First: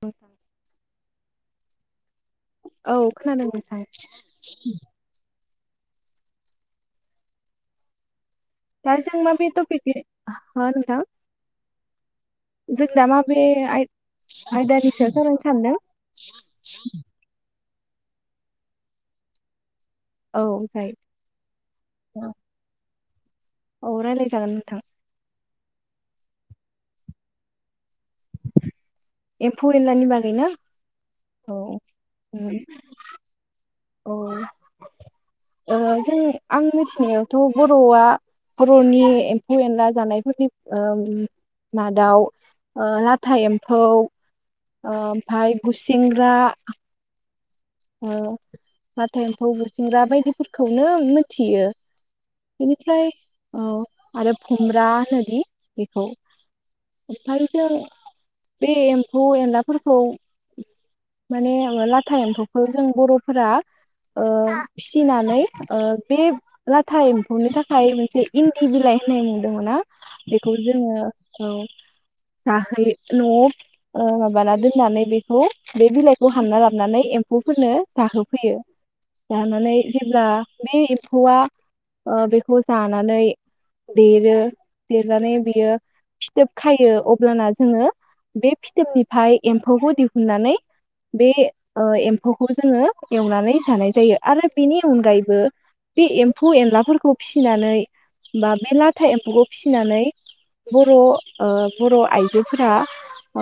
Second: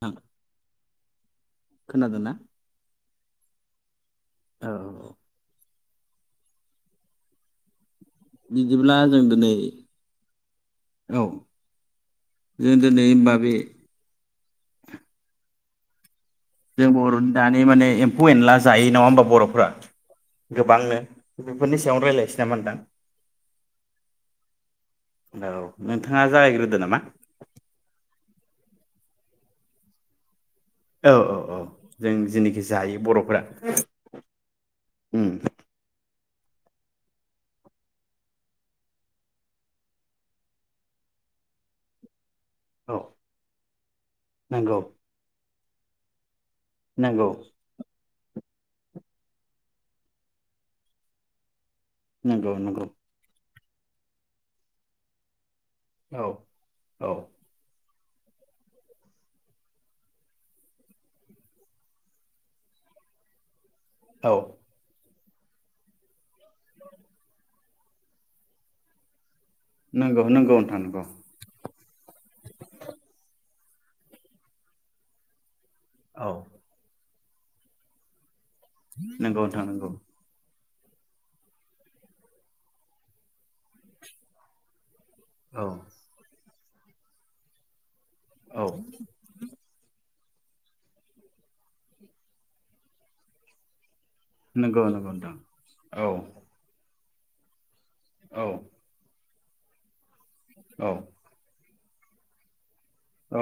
थां नोंथां खोनादो ना? औ खोनादों नोंथां। औ औ दा बिदिब्ला जों माबे दिनै टपिक हो नोंथां औ जों दिनै दा होमबा माबे बे आयदानि सायाव सावरायनो सानदों? जों बर' दानि माने एम्फौ एनला जायो नङा होमबा बर'फ्रा औ गोबांनो जायो बेफोरनि सायावनो रायलायनोसै नामा नोंथां। औ रायलायजागोन नोंथां। औ नोंथाङा जागायग्रोदो नामा। एम्फौ-एनलानि बागै ना? औ औ औ जों जेनिखि जायो बर'फोरा। औ उम। ओ जों आं मिथिनायावथ' बर'आ बर'नि एम्फौ-एनला जानायफोरनि ओ मादाव ओ औ लाथा एम्फौ ओ नंगौ ओमफाय गुसिंग्रा नंगौ। ओ लाथा एम्फौ गुसिंग्रा बायदिफोरखौनो मिथियो। नंगौ नंगौ। बेनिफ्राय औ आरो फुंग्रा होनोदि बेखौ औ औ ओमफाय जों बे एम्फौ-एनलाफोरखौ माने लाथा एम्फौ खौ जों बर'फोरा ओ औ फिसिना नै ओ बे लाथा एम्फौनि था खाय मोनसे इन्दि बिलाइ होननाय दङ' ना नंगौ बेखौ नंगौ नोंथां जोङो नंगौ औ जाहोयो न'आव ओ माबाना दोननानै बेखौ बे बिलाइखौ औ हानना लाबनानै एम फौफोरनो जाहोफैयो। नंगौ नोंथां जानानै नंगौ जेब्ला बे एम्फौआ ओ बेखौ जानानै देरो देरनानै औ बियो फिथोब खायो अब्लाना जोङो बे औ फिथोबनिफ्राय एम्फौखौ दि हुननानै बे ओ ए म्फौखौ जोङो एवनानै जानाय जायो। आरो बेनि नंगौ नंगौ नोंथां अनगायैबो बे औ एमफौ एनला फोरखौ फिसिनानै औ बा बे लाथा एमफौ फिसिनानै औ बर' ओ बर' आइजोफोरा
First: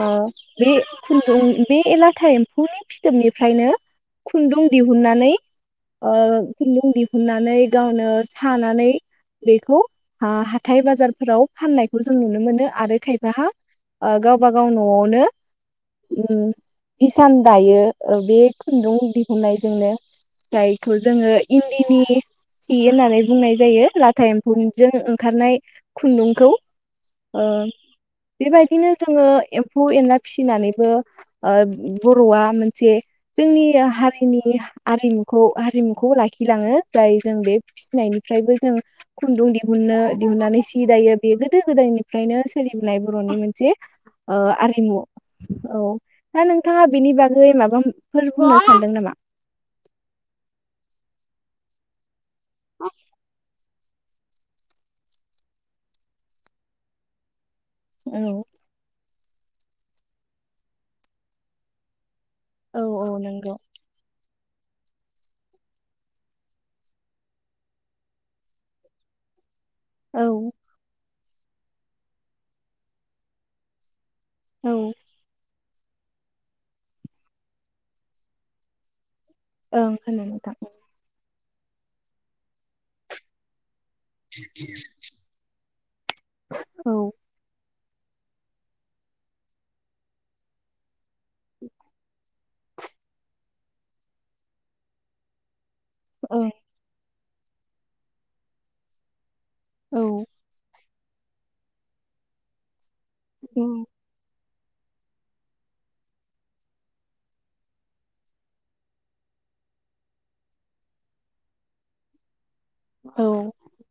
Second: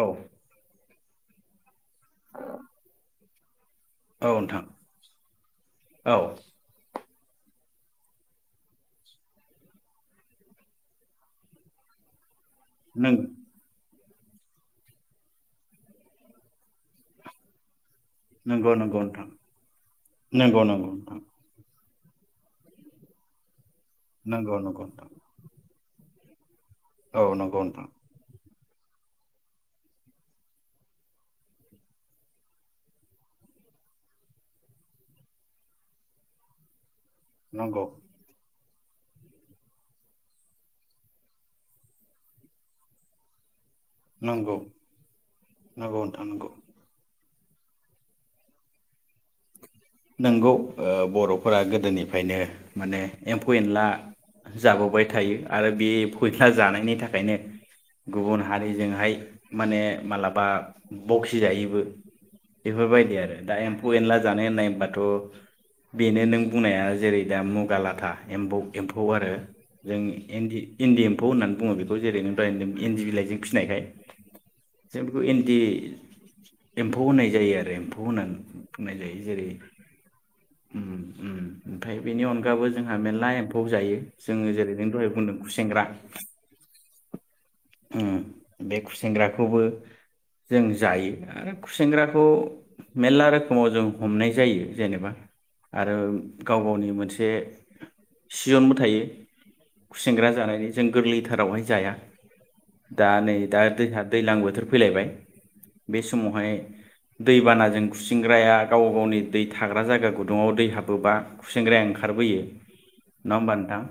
ओ औ बे फुनदों बे लाथा एम्फौनि फिथोब नि फ्रायनो औ नोंथां खुन्दुं दिहुननानै ओ औ खुन्दुं दिहुन न्नानै गावनो सानानै बेखौ हाथाय बाजारफोराव फाननायखौ जों नुनो मोनो। आरो नों खायबाहा ओ गावबा गाव न'आवनो उम हिसान दायो नंगौ नंगौ खुन्दुं नोंथां दिहुननायजोंनो नंगौ नंगौ जायखौ नोंथां जोङो इन्दिनि सि होननानै बुंनाय जायो लाथा नंगौ नंगौ एम्फौजों नोंथां ओंखारनाय खुन्दुं खौ औ नोंगौ नोंथां बेबायदिनो जोङो एम्फौ एनला फिसिनानैबो ओ बर'आ मोनसे जोंनि हारिनि आरिमुखौ हारिमुखौ लाखिलाङो फ्राय जों बे नंगौ फिसिनायनिफ्रायबो जों खुन्दुं दिहुननो दिहुननानै सि दायो बे गोदो गोदायनिफ्रायनो सोलिबोनाय बर'नि मोनसे ओ नंगौ आरिमु औ नंगौ नोंथां दा नंगौ नोंथाङा बेनि बागै ओय माबा फोर बुंनो सानदों नामा नंगौ ओ बर'फोरा गोदोनिफा खायनो माने एम्फौ एनला जाबावाय थायो आरो बे फयथला जानायनि थाखायनो औ गुबुन हारिजोंहाय माने मालाबा बखिजायोबो। औ बेफोरबायदि औ आरो दा नंगौ एम्फौ एनला जानाय नायबा दाथ' बेनो नों बुंनाया जेरै दा मुगा लाथा एम्बौ एम्फौ आरो जों औ एन्दि इन्दि ए म्फौ होननानै बुङो बेखौ जेरै नों दहाय होनदों इन्दि बिलाइजों फिनायखाय ओं जों बेखौ इन्दि एम्फौ होनपनाय जायो आरो एम्फौ होननानै बुंनाय जायो। जेरै ओं खोना [unintelligible] नोंथां। उम उम ओमफ्राय बेनि अनगाबो जोंहा मेरला एम्फौ जायो। जोङो जेरै नों दहाय बुंदों खुसेेंग्रा। ओं उम बे खुसेेंग्राखौबो जों जायो। आरो खुसेेंग्राखौ मेलला रोखोमाव जों हमनाय जायो। जेनेबा आरो गाव गावनि मोन बे सिजनबो थायो औ खुसेंग्रा जानायनि। जों गोरलैथारावहाय जाया। दा नै दा दैहा दैजलां बोथोर फैलायबाय बे समावहाय दैबानाजों गुसिंग्राया गाव गावनि दै थाग्रा जायगा गुदुङाव दै हाबोबा खुसेंग्राया ओंखारबोयो। औ नङा होमबा नोंथां?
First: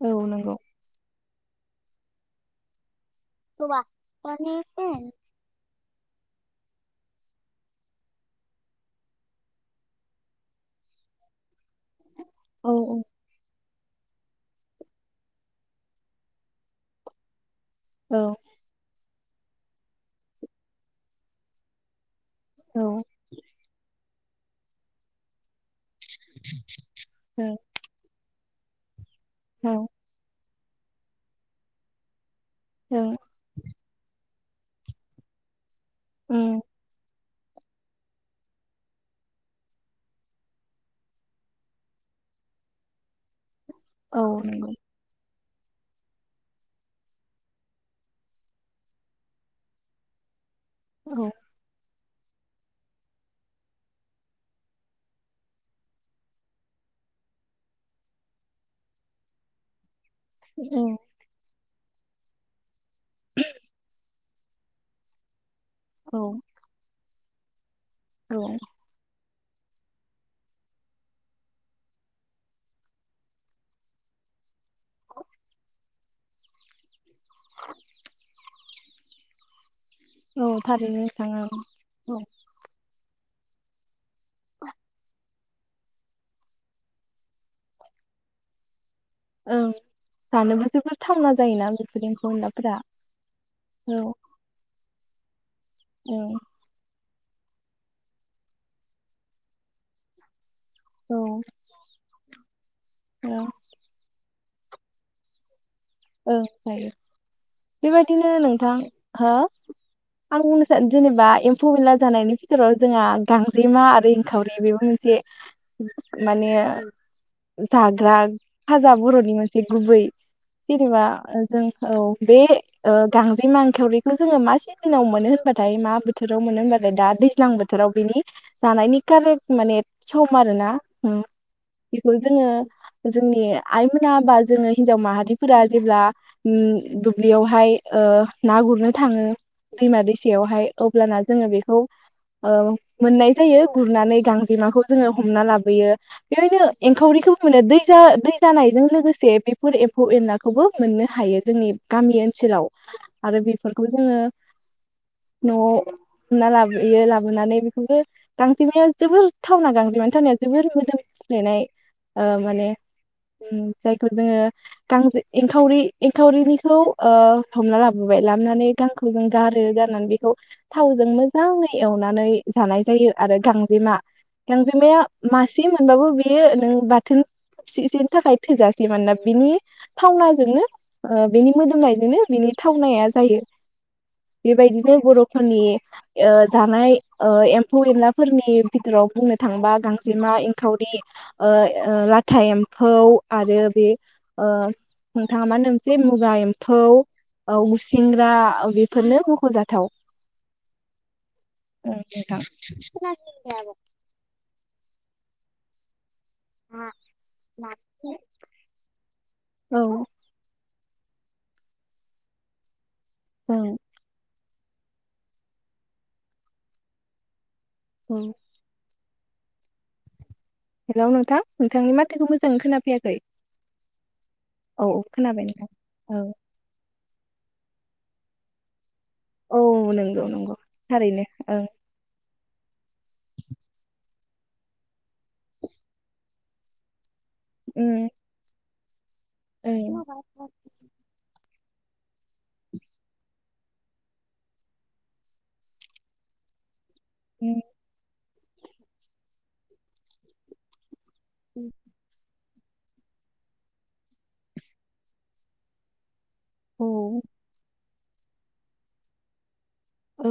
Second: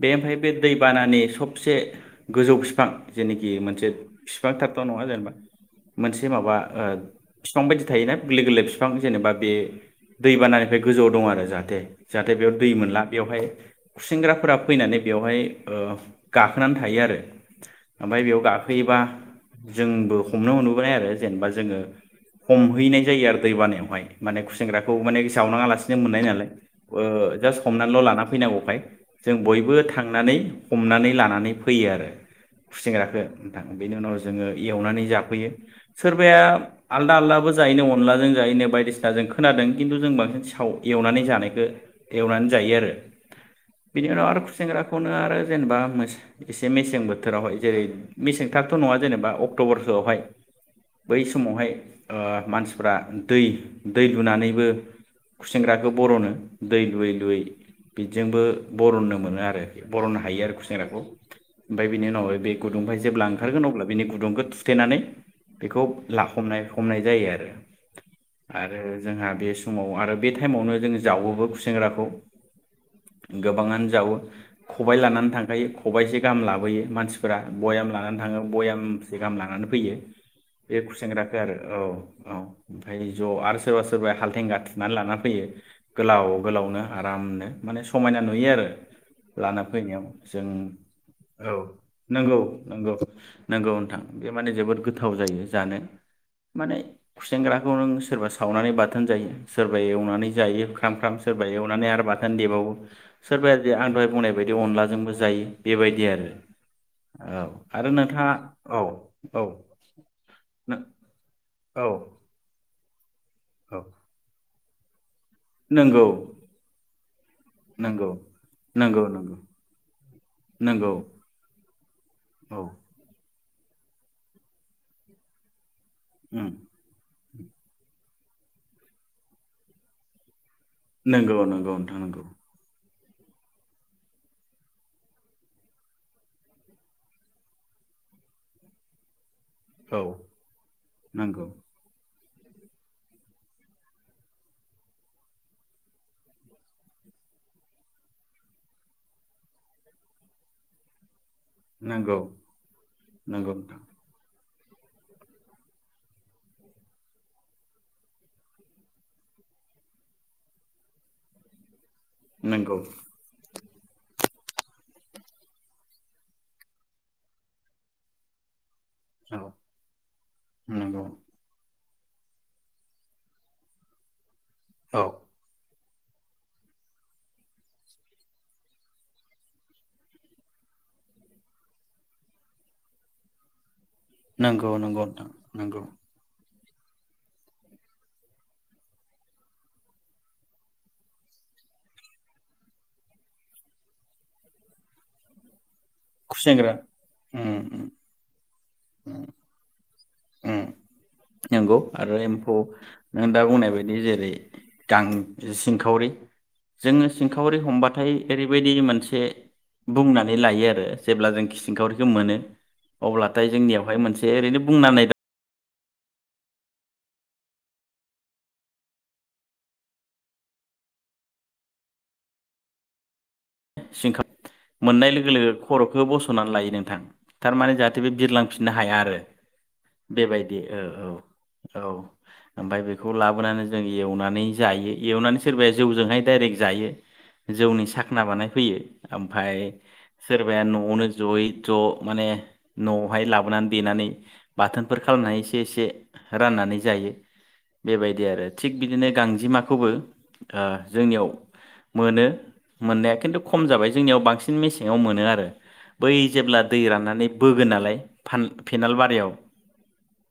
बे औ ओमफ्राय बे नंगौ दैबानानि थबसे गोजौ फिफां जेनिखि मोनसे बिफां थारथ' नङा जेनेबा मोनसे माबा ओ बिफां बायदि थायोना गोरलै गोरलै फिफां जेनेबा बे दैबानानिफ्राय गोजौआव दं आरो जाहाथे। जाहाथे बेयाव औ दै मोनला बेवहाय खुसेंग्राफोरा फैनानै बेवहाय ओ गाखोनानै थायो आरो। औ ओमफ्राय बेयाव गाखोयोबा जोंबो हमनो मोनबोबाय आरो जेनेबा जोङो हमहैनाय औ जायो आरो दैबानायावहाय। माने खु सेंग्राखौ माने सावनाङालासिनो मोनाय लानानै जाज हमनानैल' लाना फैनांगौखाय जों औ बयबो थांनानै हमनानै लानानै फैयो आरो। औ फुसिग्राखो नोंथां बेनि उनाव जोङो एवनानै जाफैयो। सोरबाया ओं आलदा-आलदा। जायैनो अनलाजों जायैनो बायदिसिना जों। खोनादों खिन्थु जों बांसिन साव एवनानै जानायखो एवनानै जायो आरो। बिनि औ उनाव आरो नंगौ खुसेेंग्राखौनो आरो जेनेबा एसे मेसें बोथोरावहाय जेरै मेसें थाबथ नङा जेनेबा अक्टबर फोरावहाय। औ बै समावहाय ओ मानसिफ्रा दै दै लुनानैबो खुसेंग्राखौ बरनो दै लुयै-लुयै बिजोंबो बरननो मोनो आरोखि। बरनो हायो आरो ओं खुसेेंग्राखौ। ओमफ्राय बिनि उनावहाय बे गुुदुंनिफ्राय जेब्ला ओंखारगोन अब्ला बिनि गुदुंखौ थुथेनानै बेखौ औ लाखनाय हमनाय जायो आरो। [unintelligible] औ आरो जोंहा बे समाव आरो बे टाइमावनो जों जावोबो गुसेेंग्राखौ गोबाङानो जावो खबायाइ लानानै थांखायो खबाइसे गाहाम लाबोयो मानसिफोरा बयाम लानानै थाङो बयामसे गाहाम लानानै फैयो। औ बे थारैनो नोंथां खुसेेंग्राखौ आरो ओं औ औ-औ। [unintelligible] ज आरो सोरबा-सोरबा सोरबाया हालथिंगा थुना लाना फैयो। गोलाव गोलावनो आरामनो माने समायना नुयो आरो। लाना ओं फैनायाव जों जानोबो जोबोद थावना औ जायोना बेफोर एम्फौ एनलाफोरा नंगौ-नंगौ-नंगौ औ नोंथां ओं बे माने जोबोद गो गोथाव जायो। जानो औ माने खुसेेंग्राखौ नों सोरबा सावनानै बाथोन जायो सोरबा एवनानै जायो। खाम-खाम सोरबा ओं एवनानै आरोबा बाथोन देबावो। सोरबाया जे आं दहाय बुंनाय बेबायदि अनलाजोंबो जायो। बेबायदि आरो ओ जायो औ आरो बेबायदिनो नोंथाङा नोंथां औ हो औ आं बुंनो नों सानो जेनेबा एम्फौ औ एनला जानायनि बिथुराव जोंहा औ गांजेमा आरो इनखावरि बेबो मोनसे नंगौ माने नंगौ जाग्रा फाजा नंगौ बर'नि नंगौ मोनसे गुबै नंगौ जेनेबा जोंखौ बे औ ओ गां जेमा एंखावरिखौ जोङो मा सिजनाव मोनो होनबाथाय मा बोथोराव उम मोनो होनबालाय दा दैज्लां बोथोराव बिनि जानायनि कारेक्ट माने सम आरो ना। नंगौ नंगौ नोंथां नंगौ। जोंनि आइमोना बा जोङो हिनजाव माहारि फोरा जेब्ला दुब्लियावहाय ओ ना गुरनो थाङो। दैमा औ दैसायावहाय अब्लाना नंगौ जोङो बेखौ ओ मोननाय जायो गुरनानै गांजेमाखौ जोङो हमना लाबोयो बेवनो एंखावरिखौबो मोनो दै दै जानायजों लोगोसे बेफोर ए म्फौ एनलाखौबो मोननो हायो। जोंनि नंगौ गामि ओनसोलाव आरो नंगौ नोंथां बेफोरखौ जोङो न'आव हमना लाबोयो लाबोनानै बेखौबो गांजेमाया जोबोर थावना गांजेमानि थावनाया जोबोर मोदोमफ्लेनाय। माने नंगौ जायखौ जोङो गांजे एंखावरि एंखावरिनिखौ हमना लाबोबाय लाबोनानै गांखौ जों औ गारो गारनानै बेखौ नंगौ थावजों मोजाङै एवनानै जानाय जायो आरो गांजेमा गांजेमाया औ मासे म मोनबाबो बेयो नों बाथोनसेसेनि थाखाय थोजासे मानोना बिनि थावनाजोंनो बेनि मोदोमनायजोंनो बिनि थावनाया जायो। नंगौ नंगौ बेबायदिनो नोंथां बर'फोरनि नंगौ ओ जानाय एम्फौ एनलाफोरनि बिथोराव बुंनो थाङोबा गांजेमा एंखावरि ओ लाथा एम्फौ आरो बे नोंथाङा मा होनदोंमोन? जे मुगा खुसेंग्रा एम्फौ उम उम गुसिंग्रा बेफोरनो मख'जाथाव। उम नंगौ ओं आरो नोंथां एम्फौ नों दा बुंनाय बायदि जेरै गां सिंखावरि जोङो सिंखावरि हमबाथाय ओरैबायदि मोनसे औ बुंनानै लायो आरो। जेब्ला जों खिसिंखावरिखौ मोनो। अब्लाथाय औ जोंनियावहाय मोनसे ओरैनो बुंनानै औ हेलौ नोंथां नोंथांनि माथोखौ मोजाङै खोनाफैयाखै? सिंखाव औ औ मोननाय लोगो खोनाबाय लोगो नोंथां खर'खौ औ बस'नानै लायो नोंथां। थारमाने जाहाथे बे बिरलांफिननो हाया आरो। औ नंगौ नंगौ बेबायदि ओ औ थारैनो ओं औ। ओमफ्राय बे खौ लाबोनानै जों एवना नै एवनानै सोरबाया जौ जोंहाय डाइरेक जायो। जौनि उम साखना बानाय यो ओमफाय ओं सोरबाया नआवनो जयै ज माने नआवहाय लाबोनानै देनानै बाथोनफोर खालामनानै एसे एसे राननानै। जायो बेबायदि आरो। थिग बिदिनो गांजेमाखौबो आ जोंनियाव मोनो। मोननाया खिन्थु खम जाबाय जोंनियाव बांसिन मेसेङाव मोनो आरो बै जेब्ला दै उम राननानै बोगोन नालाय फान फेनालबारियाव। औ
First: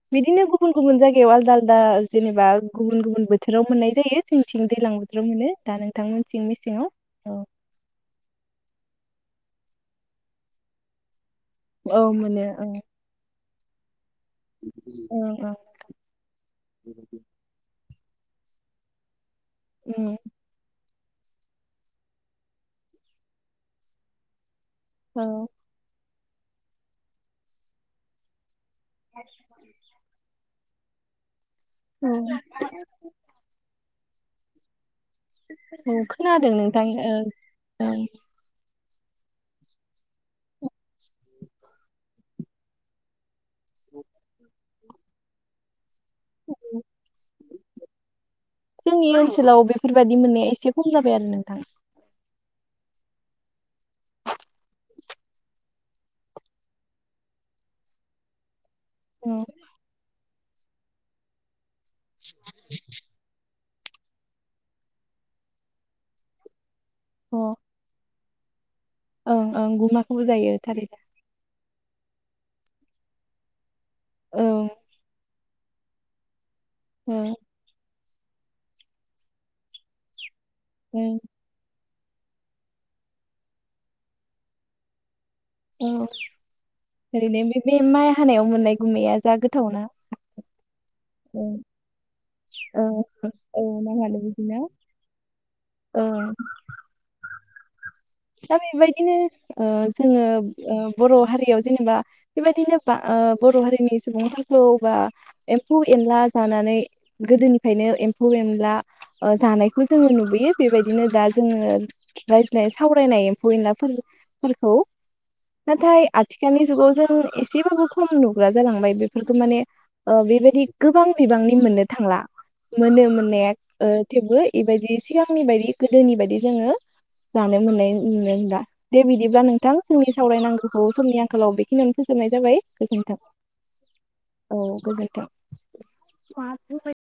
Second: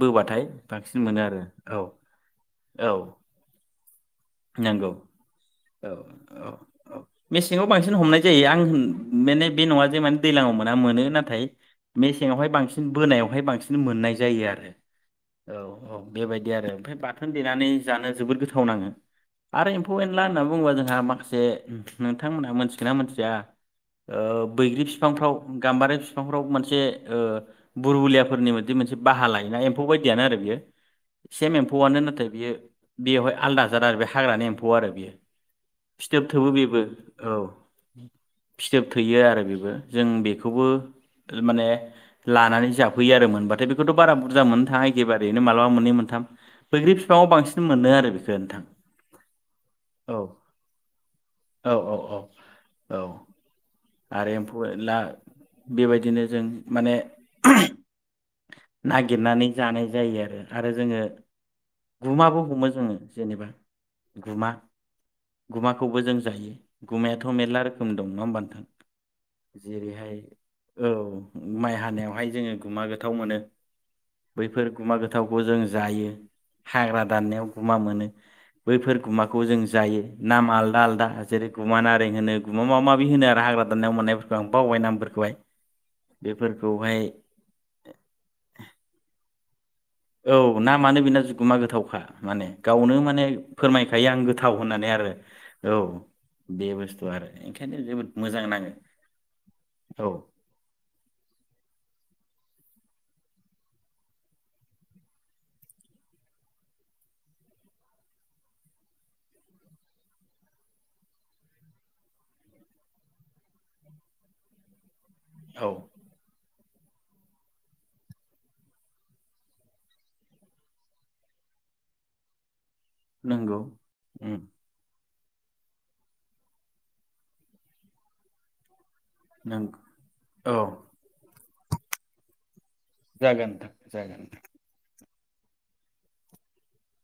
बोबाथाय बिदिनो गुबुन गुबुन बांसिन मोनो जायगायाव आरो आलदा औ आलदा जेनेबा औ गुबुन गुबुन बोथोराव मोननाय जायो। जोंथिं नंगौ दैलां बोथोराव मोनो दा औ नोंथांमोनथिं औ मेसेङाव औ मेसेंङाव बांसिन हमनाय जायो आं माने बे नङा जे माने दैलाङाव मोना मोनो नाथाय औ मोनो मेसेङावहाय ओं बांसिन बोनायावहाय बांसिन मोननाय जायो आरो। ओं ओं औ औ बेबायदि आरो ओमफाय बाथोन देनानै जानो जोबोद गोथाव नाङो। आरो एम्फौ उम एनला होनना बुङोबा जोंहा मा खासे नोंथांमोना मिथिगोना मोनथिया ओ बैग्रि औ बिफांफ्राव गाम्बारि फि बिफांफ्राव मोनसे ओ बुरबुलियाफोरनि मोन बिदि मोनसे बाहा लायोना एम्फौ बायदियानो आरो बियो सेम एम्फौआनो औ नाथाय बियो बेवहाय आलादा दा आरो बे हाग्रानि एम्फौ आरो बियो औ फिथोब थोबो खोनादों बेबो नोंथां ओ औ ओं [unintelligible] थोयो आरो बेबो जों बेखौबो माने लानानै जाफैयो आरो मोनबाथाय बेखौथ बारा बुरजा मोननो थाङा एखेबारेैनो मालाबा मोनै मोन थाम बैग्रि फिफाङाव बांसिन मोनो आरो बेखौ नोंथां। जोंनि ओनसोलाव औ बेफोरबादि मोननाया एसे खम जाबाय आरो नोंथां। औ औ औ औ आरो एम्फौ एला बेबायदिनो जों माने [unintelligible] अ नागिरनानै जानाय जायो आरो आरो जोङो गुमाबो हमो जोङो जेनेबा गुमा गुमाखौबो जों जायो। गुमायाथ' अ मेरला रोखोम दंङ नंङा होमबा? नोंथां ओं ओं जेरैहाय गुमाखौबो जायो औ थारैनो माइ नेवहाय जोङो गुमा गोथाव मोनो। औ बैफोर गुमा गोथावखौ जों जायो। हाग्रा औ दाननायाव गुमा मोनो। बैफोर गुमाखौ जों जायो। नामा आलदा आलदा ओं जेरै गुमाना होनो गुमा माबा माबि होनो आरो हाग्रा दाननायाव मोननायफोरखौ आं बावबाय नामफोरखौहाय अ बेफोरखौहाय ओरैनो बे बे माइ हानायाव मोननाय गुमाया जा गो थावना औ ना मानो बेना गुमा गोथावखा। माने गावनो औ माने औ फोरमायखायो नाङानो आं गोथाव बिदिना होननानै आरो औ ओं बे बुस्थु आरो ओंखायनो जोबोद मोजां दा नाङो बेबायदिनो ओ औ जोङो ओ बर' हारियाव जेनेबा बेबायदि [unintelligible] बर' हारिनि सुबुंफोरखौ बा एम्फौ एनला जानानै गोदोनिफ्रायनो एम्फौ एनला जानायखौ जोङो नुबोयो बेबायदिनो दा जोङो [unintelligible] सावरायनाय एम्फौ एनलाफोरखौ औ नाथाय आथि खालनि जुगाव जों एसेबाबो खम नुग्रा जालांबाय बेफोरखौ माने बेबायदि गोबां बिबांनि मोननो थांला। मोनो मोननाया नंगौ ओ थेवबो उम बेबायदि सिगांनि बायदि गोदोनि बायदि जोङो दानाय लुनाय नुनो मोनला। दे बिदिब्ला नों नोंथां जोंनि औ सावरायनांगौखौ समनि आंखालाव बे खिनियाव फोजोबनाय जाबाय। गोजोनथों जागोन नोंथां जागोन औ गोजोनथों। [unintelligible]